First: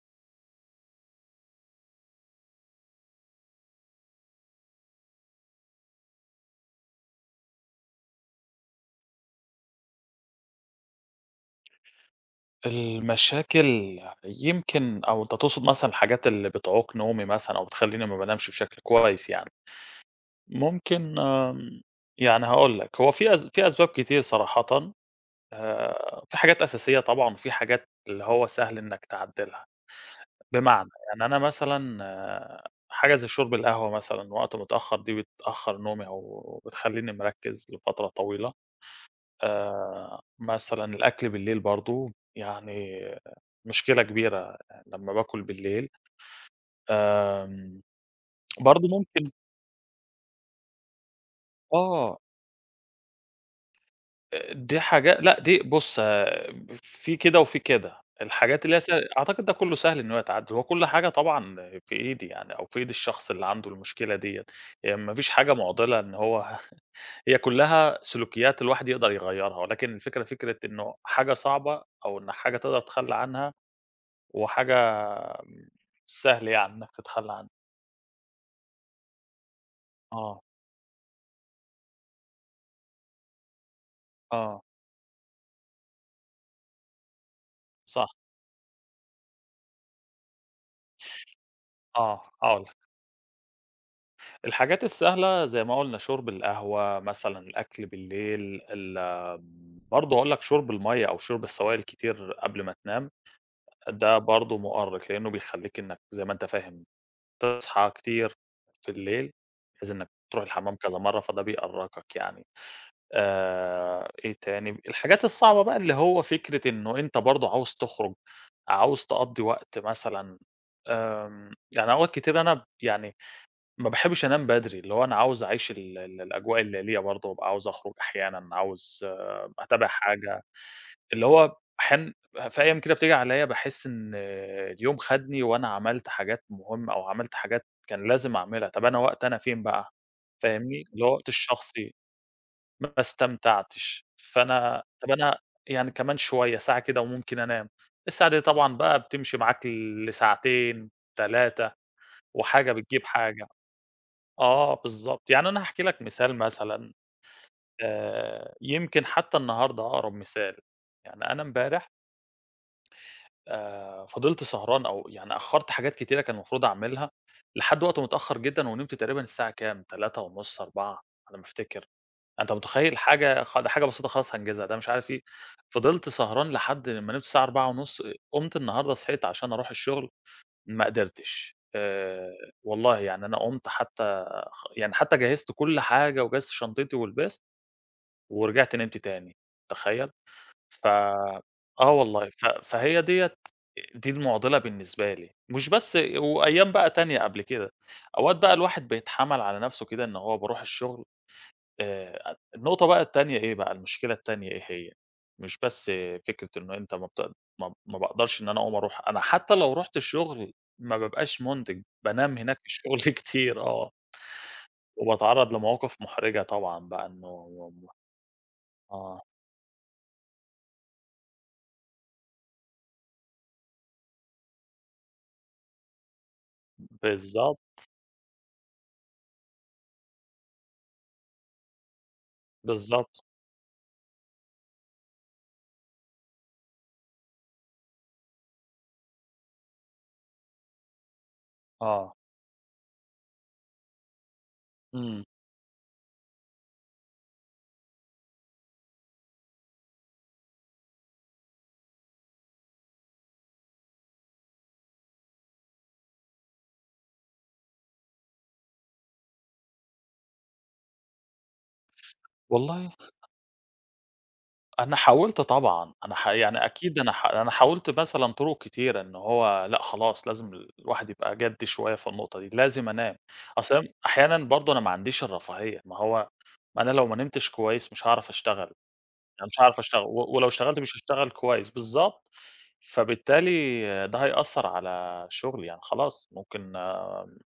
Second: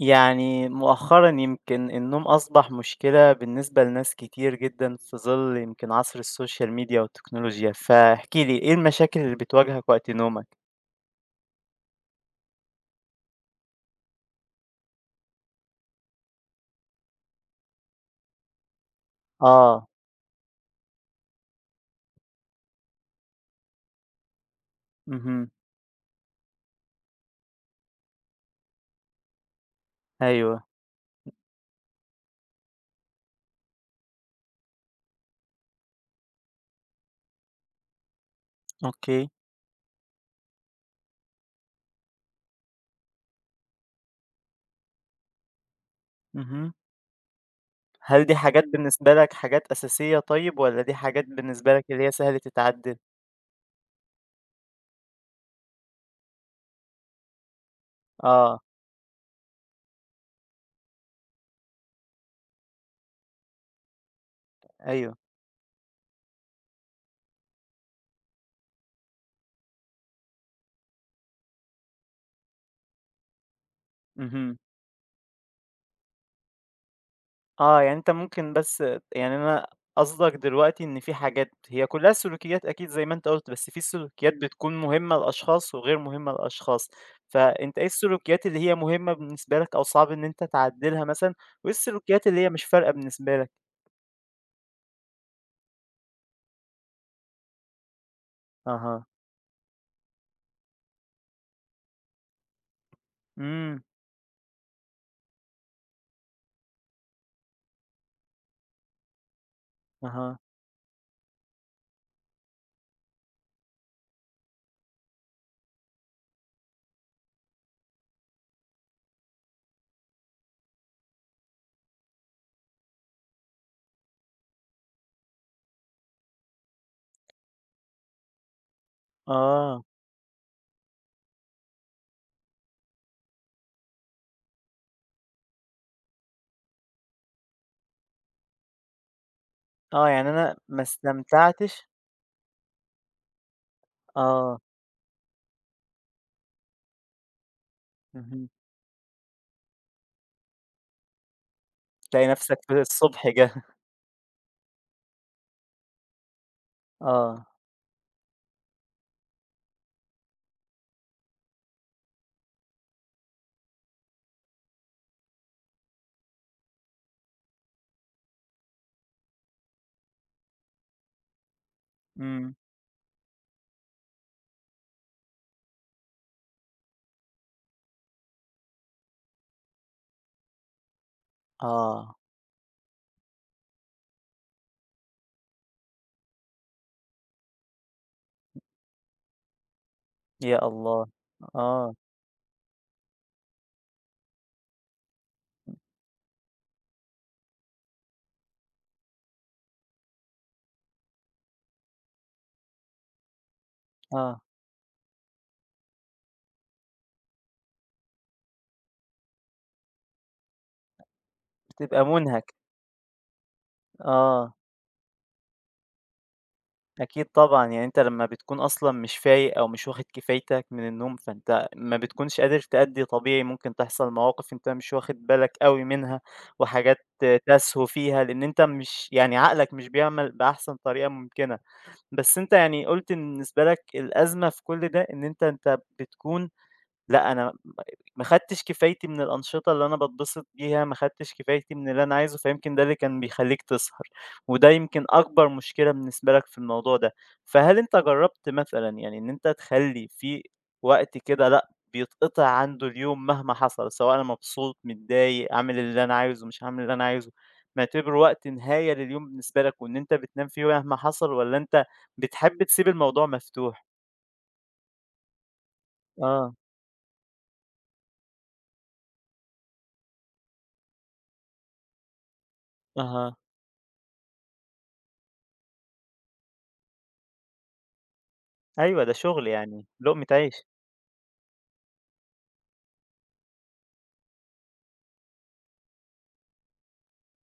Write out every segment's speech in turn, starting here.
يعني مؤخرا يمكن النوم أصبح مشكلة بالنسبة لناس كتير جدًا في ظل يمكن عصر السوشيال ميديا والتكنولوجيا، فاحكِ لي إيه المشاكل اللي بتواجهك وقت نومك؟ المشاكل. يمكن أو أنت تقصد مثلًا الحاجات اللي بتعوق نومي مثلًا أو بتخلّيني ما بانامش بشكل كويس يعني. آه، ممكن، يعني هاقول لك، هو في أسباب كتير صراحةً. اهم، في حاجات أساسية طبعًا وفي حاجات اللي هو سهل إنك تعدّلها، أيوه، بمعنى يعني أنا مثلًا حاجة زي شرب القهوة مثلًا وقت متأخر دي بتأخر نومي أو بتخلّيني مركّز لفترة طويلة. أوكي، مثلًا الأكل بالليل برضه يعني مشكلة كبيرة لمّا باكل بالليل. اهم، آمم، هل دي حاجات برضه بالنسبة ممكن، لك حاجات أساسية طيب والّا دي حاجات بالنسبة لك اللي هي آه، سهل تتعدّل؟ دي حاجا لأ، دي بُص. في كده وفي كده، آه، الحاجات اللي هي س أعتقد ده كلّه سهل إن هو يتعدّل، هو كل حاجة طبعًا في إيدي يعني أو في إيد الشخص اللي عنده المشكلة ديّة، هي ما أيوه، فيش حاجة مُعضلة إن هو هي كلّها سلوكيات الواحد يقدر يغيّرها، ولكن الفكرة فكرة إنه حاجة صعبة أو إن حاجة تقدر تتخلّى عنها، اهم. وحاجة سهل يعني إنك تتخلّى عنها. آه، يعني أنت ممكن بس يعني أنا قصدك آه، دلوقتي إن في حاجات هي كلّها سلوكيات أكيد زي ما أنت قُلت، بس في سلوكيات آه، بتكون مهمة لأشخاص وغير مهمة لأشخاص، فأنت إيه صح. السلوكيات اللي هي مهمة بالنسبة لك أو صعب إن أنت تعدّلها مثلًا، وإيه آه، السلوكيات اللي هي هاقول مش لك. فارقة بالنسبة لك؟ الحاجات السهلة زي ما قُلنا شُرب القهوة مثلًا، الأكل بالليل، أها، برضه هاقول لك شُرب المَيّة أو شُرب السوائل كتير قبل ما تنام، إمم، ده برضه مؤرِّق، لإنه بيخلّيك إنّك زي ما أنت فاهم تصحى كتير في الليل، بحيث إنّك أها، تروح الحمّام كذا مرّة، فده بيأرّقك يعني. إيه تاني؟ الحاجات الصعبة بقى اللي هو فكرة إنه أنت برضه عاوز تخرُج، عاوز تقضّي وقت مثلًا. يعني أوقات كتير أنا يعني ما باحبش أنام بدري، اللي هو أنا عاوز أعيش ال ال الأجواء الليلية برضه، بابقى عاوز أخرج أحيانًا، عاوز آه، أتابع حاجة، اللي هو أحيانًا في أيام كده بتيجي عليَّ باحس إن اليوم خدني وأنا عملت حاجات مهمة أو عملت حاجات كان لازم أعملها، طب أنا وقتي أنا فين بقى؟ آه، يعني أنا فاهمني؟ ما اللي هو وقتي استمتعتش الشخصي ما استمتعتش، آه، فأنا طب أنا يعني كمان شوية ساعة كده وممكن أنام، الساعة دي اهم، طبعًا بقى بتمشي معاك لساعتين، 3، تلاقي نَفْسك وحاجة في بتجيب الصبح حاجة. جه آه، بالضبط. يعني أنا هاحكي لك مثال مثلًا. آه، يمكن حتى النهارده أقرب مثال. يعني أنا امبارح فضلت سهران أو يعني أخّرت حاجات كتيرة كان المفروض أعملها لحد وقت متأخّر جدًا ونمت تقريبًا الساعة كام 03:30، 04:00 على ما أفتكر. أنت إمم، متخيّل حاجة ده حاجة بسيطة خالص هانجزها، ده مش عارف إيه. فضلت سهران لحد ما نمت الساعة 04:30، قُمت النهارده صحيت عشان أروح الشغل ما قدرتش. آه، والله يعني أنا قُمت حتى خ يعني حتى جهّزت كل حاجة وجهّزت شنطتي ولبست، ورجعت نمت تاني، تخيّل؟ يا ف الله! آه آه، والله. فهي ديّة، دي المُعضلة بالنسبة لي، مش بس وأيام بقى تانية قبل كده، أوقات بقى الواحد بيتحمل على نَفْسه كده إن هو باروح الشغل. أ النقطة بقى التانية إيه بقى، المشكلة آه، التانية إيه هي، مش بس فكرة إنه أنت ما بت ما ما باقدرش إن أنا أقوم أروح، أنا حتى لو رُحت الشغل ما بابقاش مُنتِج، بتبقى بانام مُنهك، هناك في الشغل كتير، آه، آه. وباتعرّض لمواقف محرجة طبعًا بقى أكيد إنه. طبعًا، يعني أنت لمّا بتكون أصلًا مش آه، فايق أو مش واخد كفايتك من النوم، فأنت ما بتكونش قادر تأدّي طبيعي، ممكن تحصل مواقف أنت مش واخد بالك أوي منها، وحاجات بالضبط، تسهو فيها، لإن أنت مش يعني عقلك مش بيعمل بأحسن طريقة ممكنة. بس أنت يعني قُلت بالضبط، إن بالنسبة لك الأزمة في كل ده إن أنت بتكون لأ، أنا م ما خدتش كفايتي من الأنشطة اللي أنا باتبسط بيها، ما خدتش كفايتي من اللي أنا آه، عايزه، فيمكن ده اللي كان بيخلّيك تسهر، وده يمكن إمم. أكبر مشكلة بالنسبة لك في الموضوع ده. فهل أنت جرّبت مثلًا يعني إن أنت تخلّي في وقت كده لأ، بيتقطع عنده اليوم مهما حصل، سواء أنا مبسوط، متضايق، عامل اللي أنا عايزه، مش عامل اللي أنا عايزه، معتبره وقت نهاية لليوم بالنسبة لك وإن أنت بتنام فيه مهما حصل والّا أنت بتحب تسيب والله الموضوع مفتوح؟ أنا حاولت طبعًا، أنا ح آه، يعني أكيد أنا ح أنا حاولت مثلًا طرق كتيرة إن هو لأ خلاص لازم الواحد يبقى جَد شوية في النقطة دي، لازم أنام. أها. أصل أحيانًا برضه أنا ما عنديش الرفاهية، ما هو ما أنا لو ما نمتش كويس مش هاعرف أشتغل. أيوه، ده أنا شغل مش هاعرف يعني، أشتغل، و لقمة ولو عيش. اشتغلت مش هاشتغل كويس، بالضبط، فبالتالي ده هيأثّر على شغلي، يعني خلاص ممكن.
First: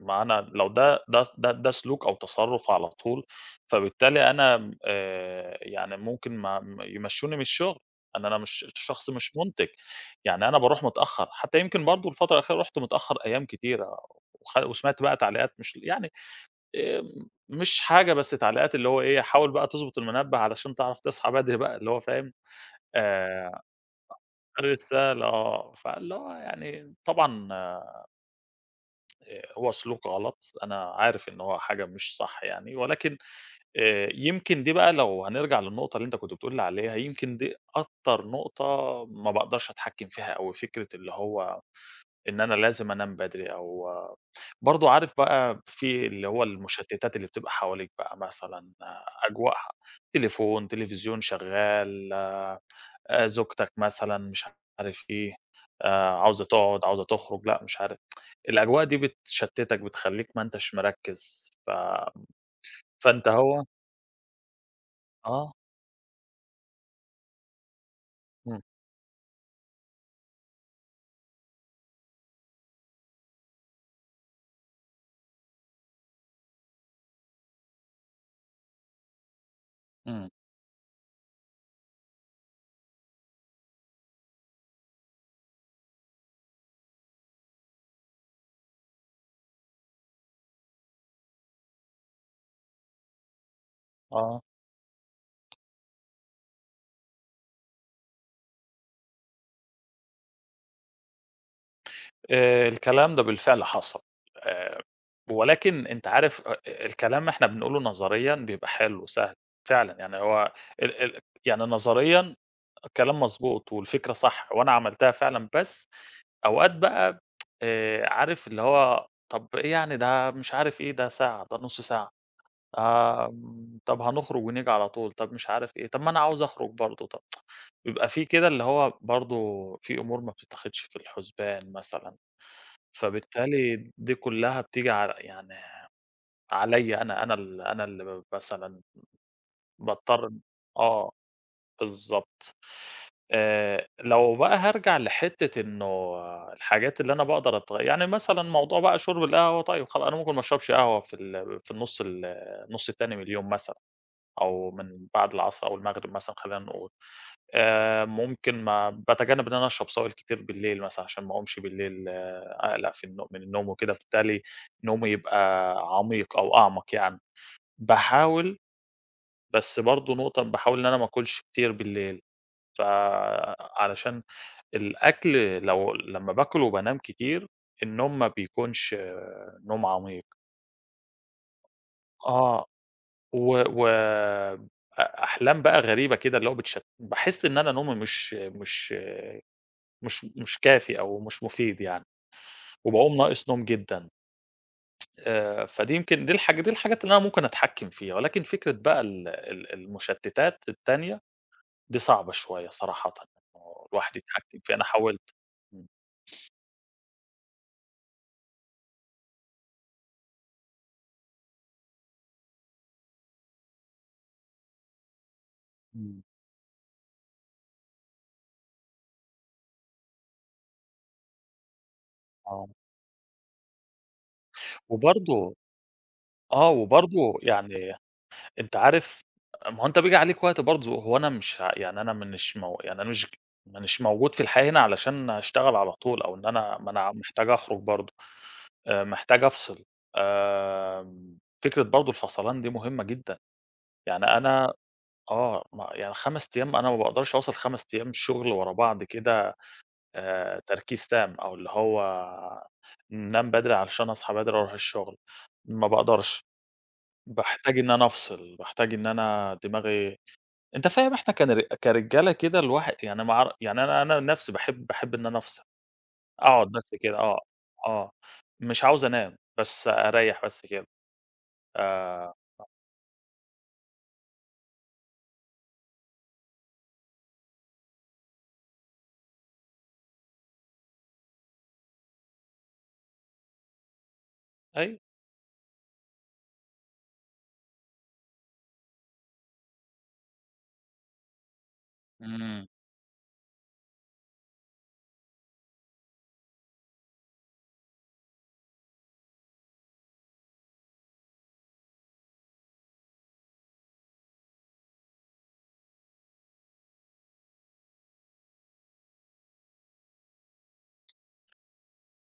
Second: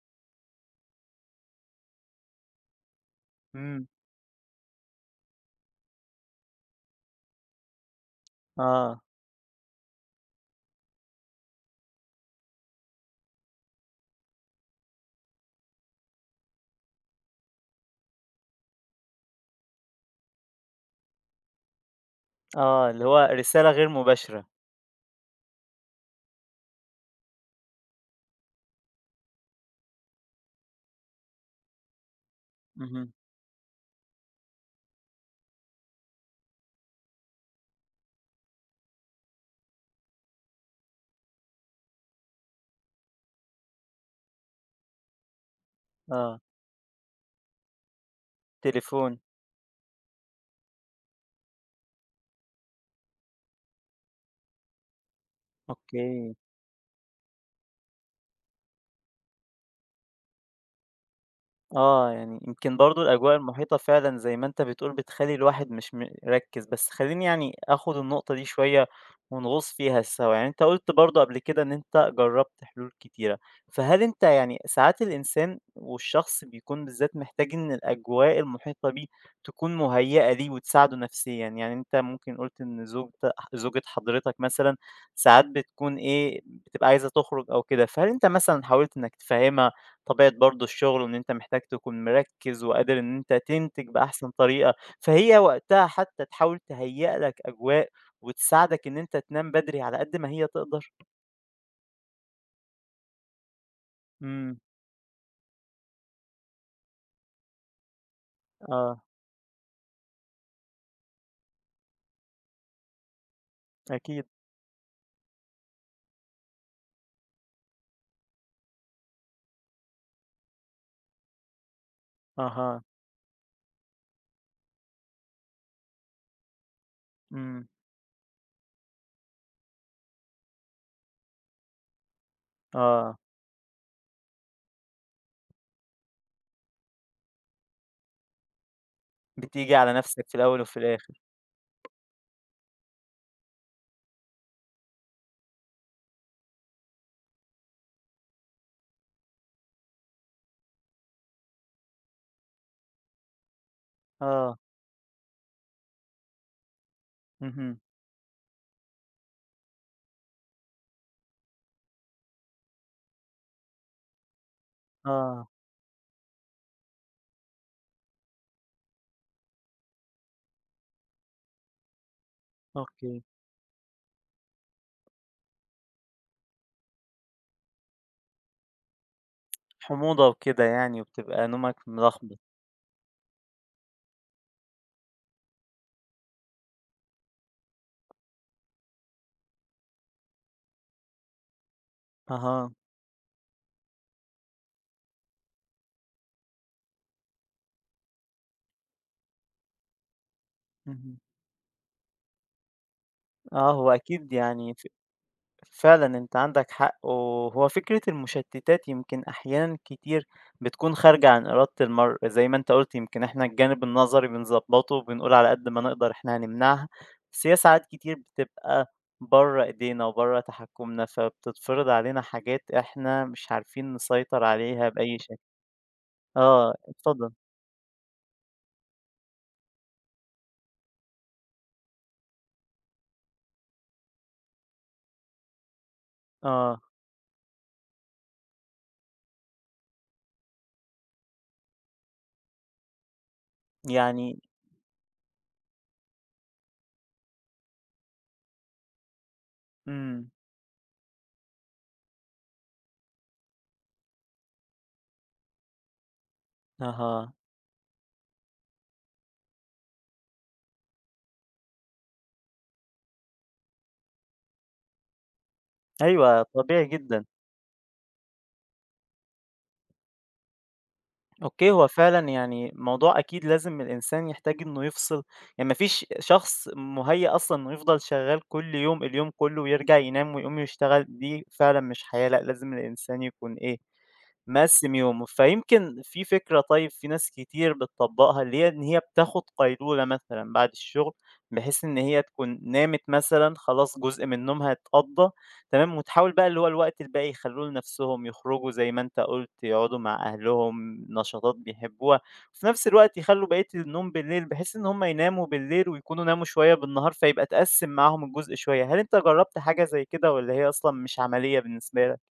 ما أنا لو ده سلوك أو تصرُّف على طول، إمم، فبالتالي أنا يعني ممكن ما يمشّوني من الشغل، إن أنا مش آه، شخص مش مُنتِج، يعني أنا باروح متأخّر، حتى يمكن برضه الفترة الأخيرة رُحت متأخّر أيام كتيرة، وسمعت بقى تعليقات مش يعني. مش حاجة بس تعليقات اللي هو إيه، حاول بقى تضبط المنبه علشان تعرف تصحى بدري بقى، اللي هو فاهم. آه، اللي هو آآ، رسالة غير مباشرة. رسالة، فاللي هو يعني طبعًا، هو سلوك غلط، أنا عارف إن هو حاجة مش صح يعني، اهم، ولكن يمكن دي بقى لو هنرجع للنقطة اللي أنت كنت بتقول لي عليها، يمكن دي أكتر نقطة ما باقدرش أتحكم فيها أوي، فكرة اللي هو إن أنا لازم أنام بدري أو برضه عارف بقى في اللي آه، هو المشتتات اللي بتبقى حواليك بقى مثلًا تليفون، أجواء، تليفون، تلفزيون شغال، زوجتك مثلًا مش عارف إيه، أوكي. عاوزة تقعد، عاوزة تخرج، لأ مش عارف الأجواء دي بتشتتك، بتخلّيك ما أنتش مركّز ف آه، يعني يمكن برضه فأنت الأجواء أهو. المحيطة فعلًا زي ما أنت بتقول بتخلّي آه، الواحد مش مركّز، بس خلّيني يعني آخُد النقطة دي إمم، شوية ونغوص فيها سوا، يعني أنت قُلت برضه قبل كده إن أنت جرّبت حلول كتيرة، فهل أنت يعني ساعات الإنسان والشخص بيكون بالذات محتاج إن الأجواء المحيطة بيه تكون إمم، مُهيّأة ليه وتساعده نفسيًا، يعني أنت ممكن قُلت إن زوجة حضرتك مثلًا ساعات بتكون إيه، بتبقى عايزة تخرج أو كده، فهل أنت مثلًا حاولت إنك تفهّمها طبيعة برضه الشغل وإن أنت محتاج تكون مركّز وقادر إن أنت تنتج بأحسن آه. طريقة، فهي وقتها حتى تحاول تهيأ لك أجواء وتساعدك إن أنت تنام بدري على قد ما هي تقدر؟ الكلام ده بالفعل حصل. إمم، آآ ولكن أنت عارف الكلام إحنا بنقوله نظريًا بيبقى حلو آه، وسهل، فعلًا يعني هو ال ال يعني نظريًا الكلام مضبوط والفكرة أكيد، صح وأنا عملتها فعلًا، بس أوقات بقى عارف اللي هو طب إيه يعني ده مش عارف إيه، ده ساعة، ده نُص ساعة. أها، طب هنخرج ونيجي على طول، طب مش عارف إيه، طب ما أنا عاوز أخرج برضه، طب إمم، بيبقى في كده اللي هو برضه في أمور ما بتتاخدش في الحسبان مثلًا. آه، فبالتالي دي كلّها بتيجي على يعني عليّا أنا، أنا أنا اللي ب مثلًا بتيجي على نَفْسك باضطر، في الأول وفي آه، الآخر، بالضبط. لو بقى هارجع لحتّة إنه الحاجات اللي أنا باقدر يعني مثلًا موضوع بقى شُرب القهوة طيب خلا أنا ممكن ما اشربش قهوة في النُص التاني من اليوم مثلًا آه، أو من بعد العصر أو المغرب مثلًا خلّينا نقول. اهم، ممكن ما باتجنّب إن أنا أشرب سوائل كتير بالليل مثلًا عشان ما أقومش بالليل، أقلق في النوم من النوم وكده، فبالتالي نومي آه، يبقى عميق أو أعمق يعني. باحاول، بس برضه نقطة باحاول إن أنا ما آكلش كتير بالليل، أوكي، فعلشان الأكل لو لمّا باكل وبانام كتير، النوم ما بيكونش نوم عميق. حموضة وكده يعني وبتبقى نومك ملخبط، آه، و و أ أحلام بقى غريبة كده اللي هو باحس إن أنا نومي مش كافي أو مش مفيد يعني، أها، وباقوم ناقص نوم جدًا. فدي يمكن دي دي الحاجات اللي أنا ممكن أتحكم فيها، ولكن فكرة بقى ال ال المشتتات اهم، التانية دي صعبة شوية صراحةً، آه، إنه هو الواحد أكيد يتحكم يعني فيها، أنا ف حاولت. إمم، فعلًا أنت عندك حق، وهو فكرة المشتتات يمكن أحيانًا كتير بتكون خارجة عن إرادة المرء، زي ما أنت قُلت يمكن إحنا الجانب النظري بنضبّطه وبنقول على قد ما نقدر إمم، إحنا هنمنعها، بس هي ساعات كتير بتبقى برّه إيدينا وبرّه تحكُّمنا، فبتتفرض علينا آه، حاجات إحنا مش عارفين نسيطر عليها بأي شكل. وبرضه. آه، آه، اتفضل. وبرضه يعني أنت عارف ما هو أنت بييجي عليك وقت برضه هو أنا مش ه يعني أنا مش مو يعني أنا مش موجود في الحياة هنا علشان أشتغل على طول، أو إن أنا آه، ما أنا محتاج أخرج برضه. محتاج أفصل. آمم فكرة برضه الفَصَلان دي مهمة جدًا، يعني يعني أنا، آه، ما يعني 5 أيام أنا ما باقدرش أوصل 5 أيام شغل ورا بعض كده، إمم، تركيز تام، أو اللي هو نام بدري علشان أصحى بدري وأروح الشغل، ما باقدرش. أها، باحتاج إن أنا أفصل، باحتاج إن أنا دماغي. أنت فاهم إحنا كرجالة كده الواحد يعني ما اعر يعني أنا نفسي باحب إن أنا أفصل، أيوه أقعد طبيعي بس كده، جدًا. آه، آه، مش عاوز أنام، بس أريّح بس كده. أوكي، هو فعلًا آآ يعني موضوع أكيد لازم الإنسان يحتاج إنه يفصل، يعني ما فيش شخص مُهيأ أصلًا إنه يفضل شغال كل يوم اليوم كله ويرجع ينام ويقوم يشتغل، دي فعلًا مش حياة، لأ لازم الإنسان يكون إيه مقسّم أيوه. يومه، فيمكن في فكرة طيب في ناس كتير بتطبّقها اللي هي إن هي بتاخد قيلولة مثلًا بعد الشغل، بحيث إن هي تكون إمم. نامت مثلًا خلاص جزء من نومها اتقضّى تمام، وتحاول بقى اللي هو الوقت الباقي يخلّوه لنفسهم، يخرجوا زي ما أنت قُلت، يقعدوا مع أهلهم، نشاطات بيحبوها، وفي نفس الوقت يخلّوا بقية النوم بالليل بحيث إن هم يناموا بالليل ويكونوا ناموا شوية بالنهار، فيبقى اتقسّم معاهم الجزء شوية. هل أنت جرّبت حاجة زي كده والّا هي أصلًا مش عملية بالنسبة لك؟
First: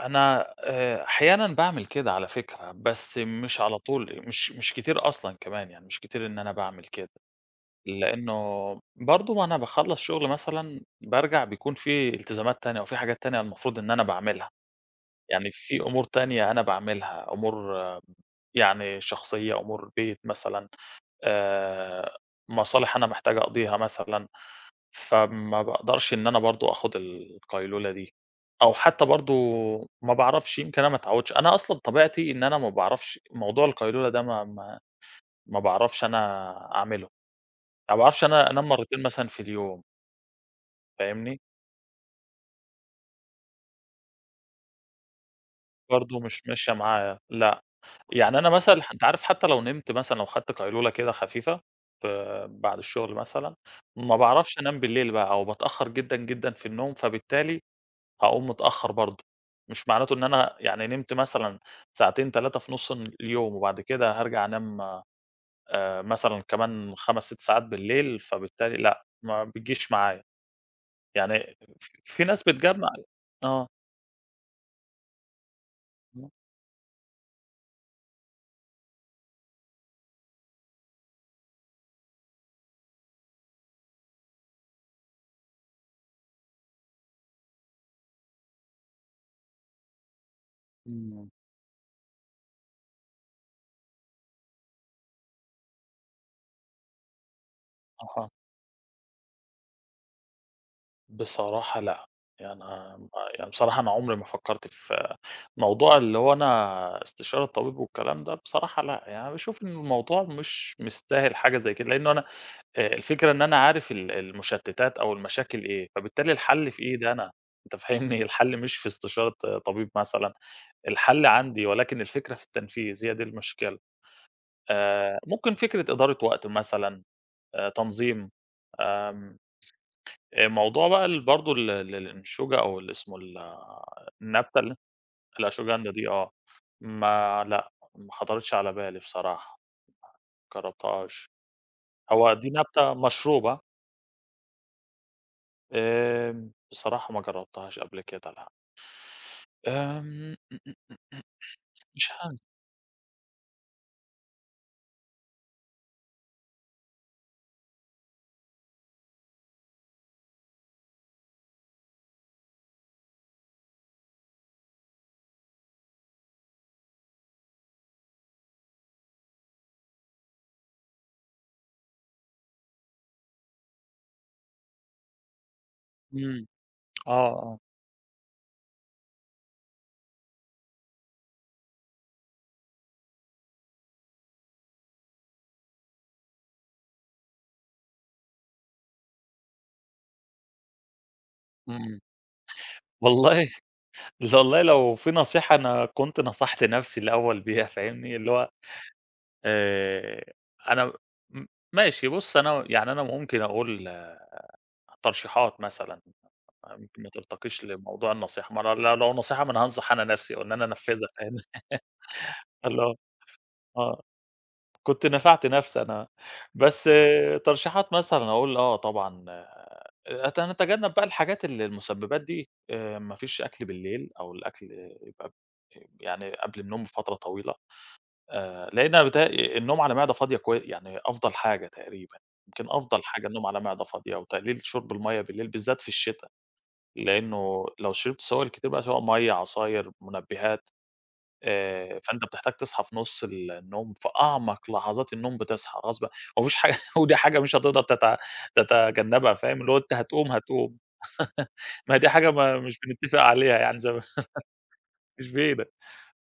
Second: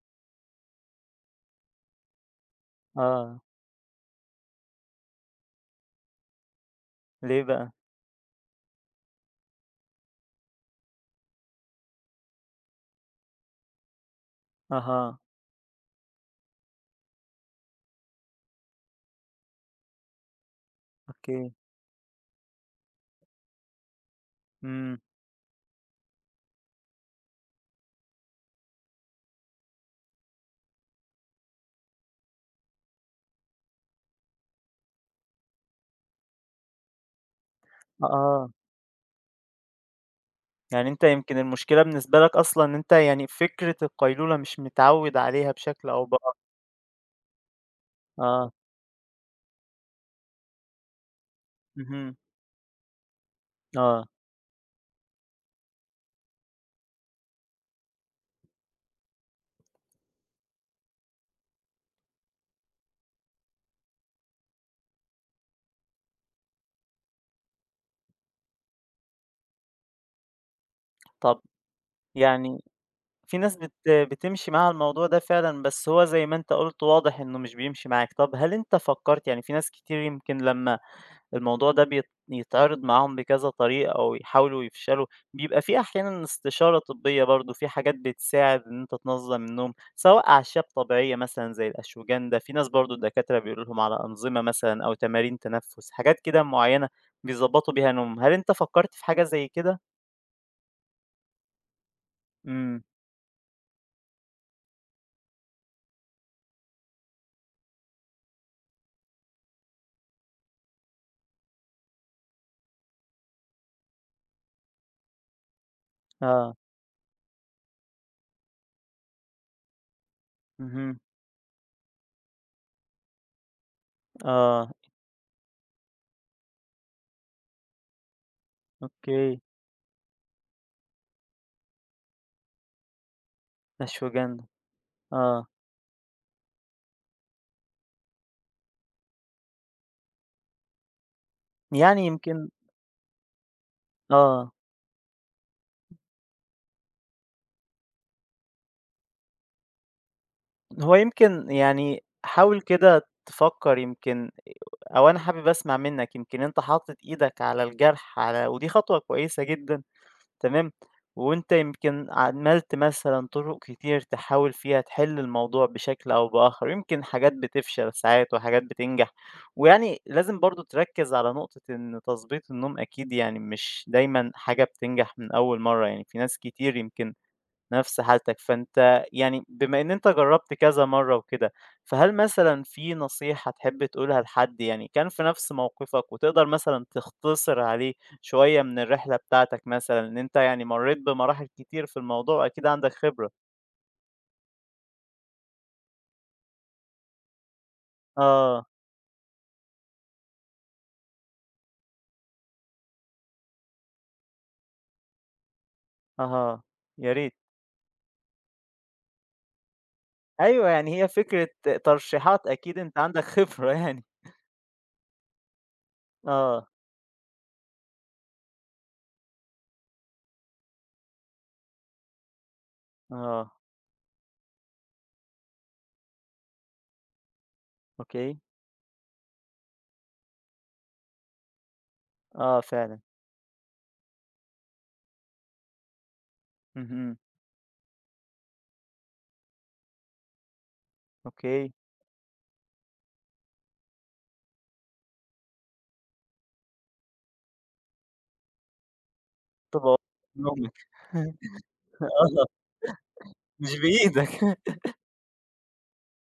أنا أحيانًا باعمل كده على فكرة، بس آه، مش على طول، مش كتير أصلًا كمان، يعني مش كتير إن أنا باعمل كده، ليه بقى؟ لإنه برضه ما أنا باخلّص شغل مثلًا بارجع بيكون في التزامات تانية وفي حاجات تانية المفروض إن أنا باعملها، أها. يعني في أمور تانية أنا باعملها، أمور يعني شخصية، أمور بيت مثلًا، أوكي، آآ مصالح أنا محتاج أقضيها مثلًا. إمم، فما باقدرش إن أنا برضه آخُد القيلولة دي، أو حتّى برضه ما باعرفش يمكن أنا ما اتعوّدتش، أنا أصلًا طبيعتي إن أنا ما باعرفش موضوع القيلولة ده ما ما باعرفش أنا أعمله، ما باعرفش أنا آه، أنام مرّتين مثلًا في اليوم. يعني أنت يمكن فاهمني، المشكلة بالنسبة لك أصلًا إن أنت يعني فكرة القيلولة مش متعوّد عليها بشكل أو برضه بآخر، مش ماشية معايا، لأ، يعني أنا آه، مثلًا أنت عارف حتّى لو نمت مثلًا لو خدت قيلولة كده خفيفة ف اهم، بعد الشغل مثلًا، آه، ما باعرفش أنام بالليل بقى أو باتأخّر جدًا، جدًا في النوم، فبالتالي هاقوم متأخّر برضه، مش معناته إن أنا يعني نمت مثلًا ساعتين 3 في نُص اليوم وبعد كده هارجع أنام مثلًا كمان 5، 6 ساعات بالليل، فبالتالي لأ، ما بتجيش معايا، طب يعني في ناس يعني بتجمّع. في ناس آه، بتمشي مع الموضوع ده فعلًا، بس هو زي ما أنت قُلت واضح إنه مش بيمشي معاك، طب هل أنت فكّرت يعني في ناس كتير يمكن لمّا الموضوع ده يتعرض معاهم بكذا طريقة أو يحاولوا يفشلوا، بيبقى في أحيانًا استشارة طبية برضه، في حاجات بتساعد إن أنت تنظّم النوم، سواء أعشاب طبيعية إمم، مثلًا زي الأشوجان ده، في ناس برضه الدكاترة بيقولوا لهم على أنظمة مثلًا أو تمارين تنفُّس، حاجات كده معيّنة بيضبّطوا بيها نومهم، أها، هل أنت فكّرت في حاجة زي كده؟ بصراحة لأ، يعني إمم، أنا ما يعني بصراحة أنا عمري ما فكّرت في موضوع اللي هو أنا استشارة طبيب والكلام ده، بصراحة لأ، يعني باشوف إن الموضوع مش مستاهل حاجة زي كده، لإنه أنا الفكرة إن أنا عارف المشتتات أو المشاكل إيه، فبالتالي آه، الحل في إيدي أنا، أنت فاهمني؟ الحل مش في استشارة، طبيب مثلًا، اهم، الحل عندي ولكن الفكرة في التنفيذ، هي دي المشكلة. آه، ممكن فكرة إدارة وقت مثلًا، تنظيم، آمم، أوكي، موضوع بقى برضه ال ال الأنشوجة أو اللي اسمه أشوجان، النبتة آه، الأشوجندا دي، ما لأ، ما خطرتش على بالي بصراحة، ما جربتهاش. يعني هو يمكن دي نبتة مشروب ها؟ آه، بصراحة ما جرّبتهاش قبل كده لأ. آمم، إمم، إمم، هو إمم، إمم، يمكن يعني مش عارف. حاول كده تفكّر يمكن أو أنا حابب أسمع منّك، يمكن أنت حاطط إيدك على الجرح على ودي خطوة كويسة جدًا تمام، وأنت يمكن عمّلت مثلًا طرق كتير تحاول فيها تحل الموضوع بشكل أو بآخر، يمكن حاجات بتفشل ساعات وحاجات بتنجح، ويعني لازم برضه تركّز على نقطة إن تضبيط النوم أكيد يعني مش دايمًا حاجة بتنجح من أول مرّة، يعني في ناس إمم، كتير آه، يمكن آه، نفس حالتك، فأنت يعني بما إن أنت جرّبت كذا مرّة وكده، فهل مثلًا في نصيحة تحب تقولها لحد يعني كان في نفس موقفك وتقدر مثلًا تختصر عليه شوية من الرحلة بتاعتك مثلًا، إن أنت يعني مرّيت بمراحل كتير في إمم. الموضوع أكيد عندك خبرة؟ والله، والله لو في نصيحة أنا كنت نصحت نَفْسي الأول بيها فاهمني، اللي هو آه، آآ، أنا م ماشي بُص أنا يعني أنا ممكن أقول ترشيحات مثلًا، أها، يمكن ما يا ريت. ترتقيش لموضوع النصيحة، ما أنا لو لو نصيحة ما أنا هانصح أنا نَفْسي أو إن أنا أيوه، يعني أنفّذها هي فاهمني. فكرة ترشيحات أكيد اللي هو، أنت عندك خبرة آه، يعني. كنت نفعت نَفْسي أنا، آه، بس ترشيحات مثلًا أقول، طبعًا نتجنب بقى الحاجات المسببات دي. ما فيش آه، أكل بالليل أو الأكل يبقى يعني قبل النوم بفترة طويلة، أوكي، لإن أنا بيتهيألي النوم على معدة فاضية كوي يعني أفضل حاجة تقريبًا، آه يمكن فعلًا، أفضل حاجة النوم على معدة فاضية وتقليل شرب المَيّة بالليل بالذات في الشتا، اهم، لإنه لو شربت سوائل كتير بقى سواء مَيّة، عصاير، منبهات، أوكي. فأنت بتحتاج تصحى في نُص النوم، في أعمق لحظات النوم بتصحى غصب ما فيش حاجة ودي حاجة مش هتقدر تتجنبها فاهم، اللي هو طب أنت أهو، هتقوم، هتقوم. نومك ما هي دي حاجة آه، ما مش بنتفق عليها مش يعني زي ما. بإيدك. مش بإيدك.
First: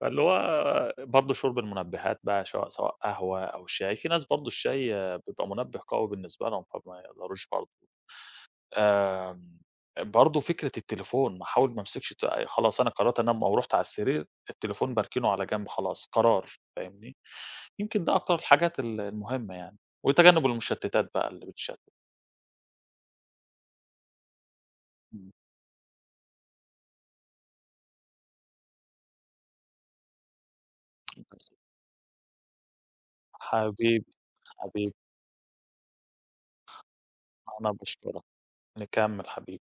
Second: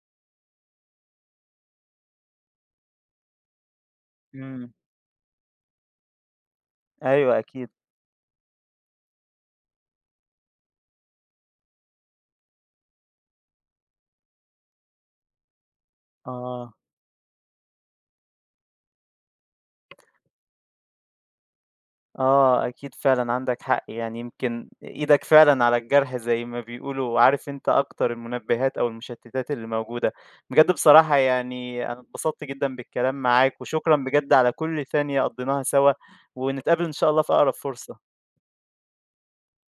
فاللي هو برضه شُرب المنبهات بقى سواء قهوة أو شاي، في ناس برضه إمم، الشاي بيبقى منبه قوي بالنسبة لهم فما أيوه يقدروش برضه. أكيد، آمم، برضه فكرة التليفون ما أحاول ما امسكش خلاص أنا قررت أنام أو رُحت على السرير، التليفون باركنه على جنب خلاص قرار آه، فاهمني، يمكن ده أكتر الحاجات المهمة يعني، وتجنب المشتتات بقى اللي بتشتت. آه أكيد فعلًا عندك حق، يعني يمكن إيدك إمم، فعلًا على الجرح زي ما بيقولوا، عارف أنت أكتر المنبهات أو المشتتات اللي موجودة، بجد بصراحة يعني أنا اتبسطت جدًا بالكلام معاك، وشكرًا حبيبي، بجد على كل حبيبي، ثانية قضيناها سوا، ونتقابل إن شاء الله في أقرب أنا فرصة. باشكرك، نكمّل حبيبي.